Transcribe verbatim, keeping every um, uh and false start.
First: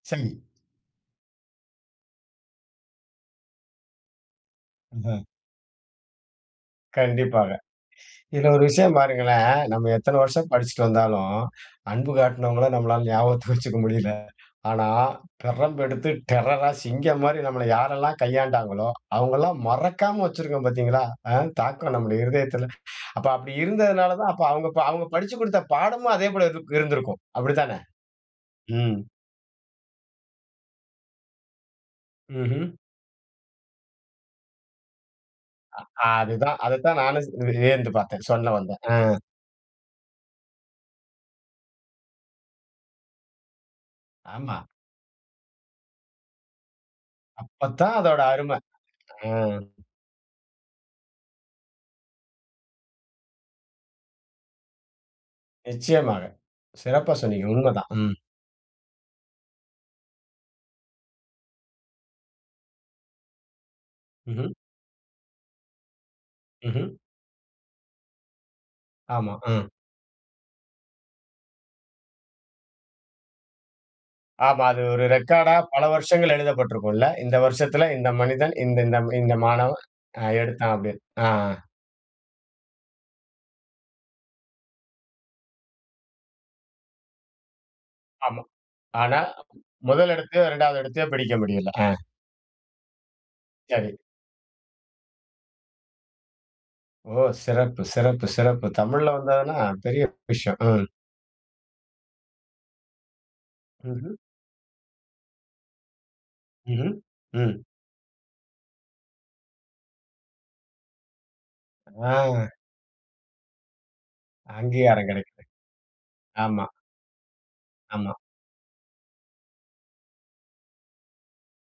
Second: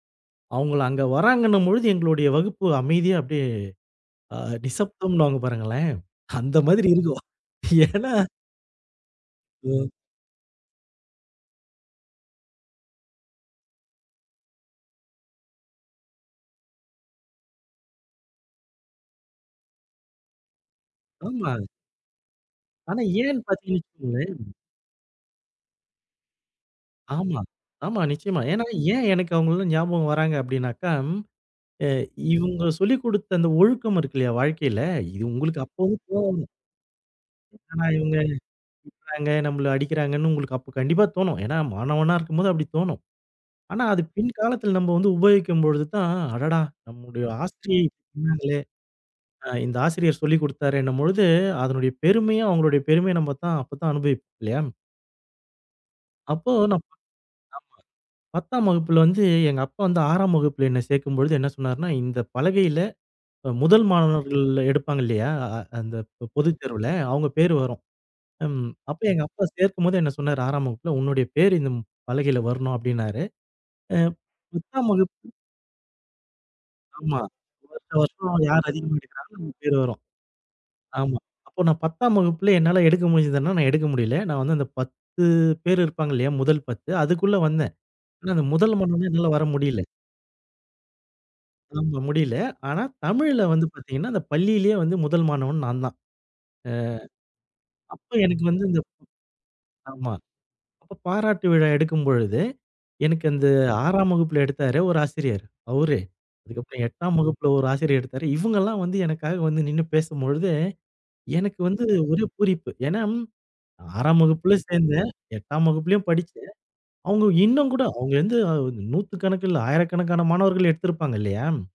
சம்மி அவுங்கள அங்க வர்றாங்கன்னும் பொழுது எங்களுடைய வகுப்பு, அமைதியா அப்படியே ஆ ம்ஹ. நிசப்தம்ன்வாங்க பாருங்களேன். அந்த மாதிரி இருக்கும். கண்டிப்பாக. ஏனா இதுல ஒரு விஷயம் பாருங்களேன், நம்ம ஓ. எத்தன வருஷம் படிச்சிட்டு வந்தாலும், அன்பு காட்டுனவங்கள நம்மளால ஞாபகத்துக்கு வச்சுக்க முடியல. ஆனா, பிரம்பு எடுத்து டெரர்ரா சிங்கம் மாரி நம்மள யாரெல்லாம் கையாண்டாங்களோ, அவங்கெல்லாம் மறக்காம வச்சிருக்கோம் பாத்தீங்களா? அ ஆமா. தாக்கம் நம்ம இருதயத்துல. ஆனா, அப்ப ஏன்னு அப்படி பார்த்தீங்கன்னா இருந்ததுனால தான் அப்ப வச்சிக்கோங்கோளேன் அவங்க அவங்க படிச்சுக் குடுத்த பாடமும் அதே போல இருக் இருந்திருக்கும். ஆமா. அப்படி தான? ஆமா. நிச்சயமா. ஏனா, ம். ஏன் எனக்கு அவங்கல்லாம் ஞாபகம் வர்றாங்க அப்டின்னாக்கா, ம். இவங்க ம்ஹ்ம். சொல்லிக் குடுத்த அந்த ஒழுக்கம் இருக்கு இல்லையா? அந்த வாழ்க்கையில இது உங்களுக்கு அப்பவும் அ தோணனும். அதுதான் அதுதான் நானும் சேர்ந்து என்னடா வியந்து இவங்க! பார்த்தேன் சொல்ல வந்தேன். அ. திட்றாங்க, நம்மள அடிக்கிறாங்கன்னு உங்களுக்கு அப்போ கண்டிப்பா தோணும். ஏனா, மாணவனா இருக்கும்போது அப்படித் தோணும். ஆனா, அது ஆமா. பின்காலத்துல நம்ம வந்து உபயோகிக்கும் பொழுது தான், அடடா! நம்முடைய அப்பத் ஆஸ்தியை தான் அதோட அரும. சொன்னாங்களே. அ. அ, இந்த ஆசிரியர் சொல்லிக் குடுத்தாரேன்னும் பொழுது, அதனுடைய பெருமையும், அவங்களுடைய பெருமைய நம்ம தான் அப்ப தான் அனுபவிப்போம் இல்லையா? நிச்சயமாக, அப்போ நான் சிறப்பா சொன்னீங்க. உண்மதான். ம். பத்தாம் வகுப்புல வந்து எங்க அப்பா வந்து ஆறாம் வகுப்புல என்ன சேர்க்கும்பொழுது என்ன சொன்னாருனா, இந்த பலகையில அ முதல் மாணவர்கள் ம்ஹ்ம். எடுப்பாங்க இல்லையா? அந்த பொ பொதுத்தேர்வுல ம்ஹ்ம். அவங்க பேர் வரும். ம் அப்போ எங்க ஆமா. அப்பா அ. சேர்க்கும்போது என்ன சொன்னாரு. ஆறாம் வகுப்புல உன்னுடைய பேரு இந்த பலகையில வரணும் அப்படின்னாரு. அ. ஆமா. அது பத்தாம் ஒரு வகுப்பு ரெக்கார்ட்டா பல வருஷங்கள் எழுதப்பட்ருக்கும்ல்ல. ஆமா. இந்த வருஷத்துல வருஷம் இந்த வருஷம் மனிதன், யார் அதிகமா இந்தந்த இந்த எடுக்குறாங்களோ நமக்கு பேர் மாணவன் வரும். அ எடுத்தான் அப்படின்னு. ஆமா. ஆ, அ. அப்போ நான் பத்தாம் வகுப்பிலே என்னால எடுக்க முடிஞ்சிதுனா, நான் எடுக்க முடில. நான் வந்து அந்த பத்து பேர் இருப்பாங்க இல்லையா? முதல் பத்து அதுக்குள்ள வந்தேன். ஆனா ஆமா. அந்த முதல் மானவனா ஆனா, என்னால வரமுடியல. முதல் இடத்தையோ, இரண்டாவது இடத்தையோ பிடிக்க முடியல. அ. ஆமா. முடில ஆனா, தமிழ்ல வந்து சரி. பார்த்தீங்கன்னா, அந்த பள்ளியிலேயே வந்து முதல் மாணவன் நான் தான். ஓ! சிறப்பு, அ, அப்போ சிறப்பு, எனக்கு வந்து சிறப்பு. இந்த தமிழ்ல வந்ததுனா பெரிய ஆமா. விஷயம். ம். அப்போ பாராட்டு விழா எடுக்கும்பொழுது, எனக்கு அந்த ஆறாம் ம்ஹ்ம். வகுப்புல எடுத்தாரு ஒரு ஆசிரியர் அவுரே அதுக்கப்புறம் ம்ஹ்ம். எட்டாம் வகுப்புல ம். ஒரு ஆசிரியர் எடுத்தாரு. இவங்க எல்லாம் வந்து எனக்காக வந்து நின்னு பேசும்பொழுது, எனக்கு வந்து ஒரே ஆ. பூரிப்பு. ஏனா ஆறாம் வகுப்புல அங்கீகாரம் சேர்ந்தேன். கிடைக்குது. எட்டாம் வகுப்பிலும் படிச்சேன். ஆமா. அவங்க இன்னும் கூட ஆமா. அவங்க வந்து நூத்துக்கணக்கில்ல ஆயிரக்கணக்கான மாணவர்கள் எடுத்திருப்பாங்க இல்லையா?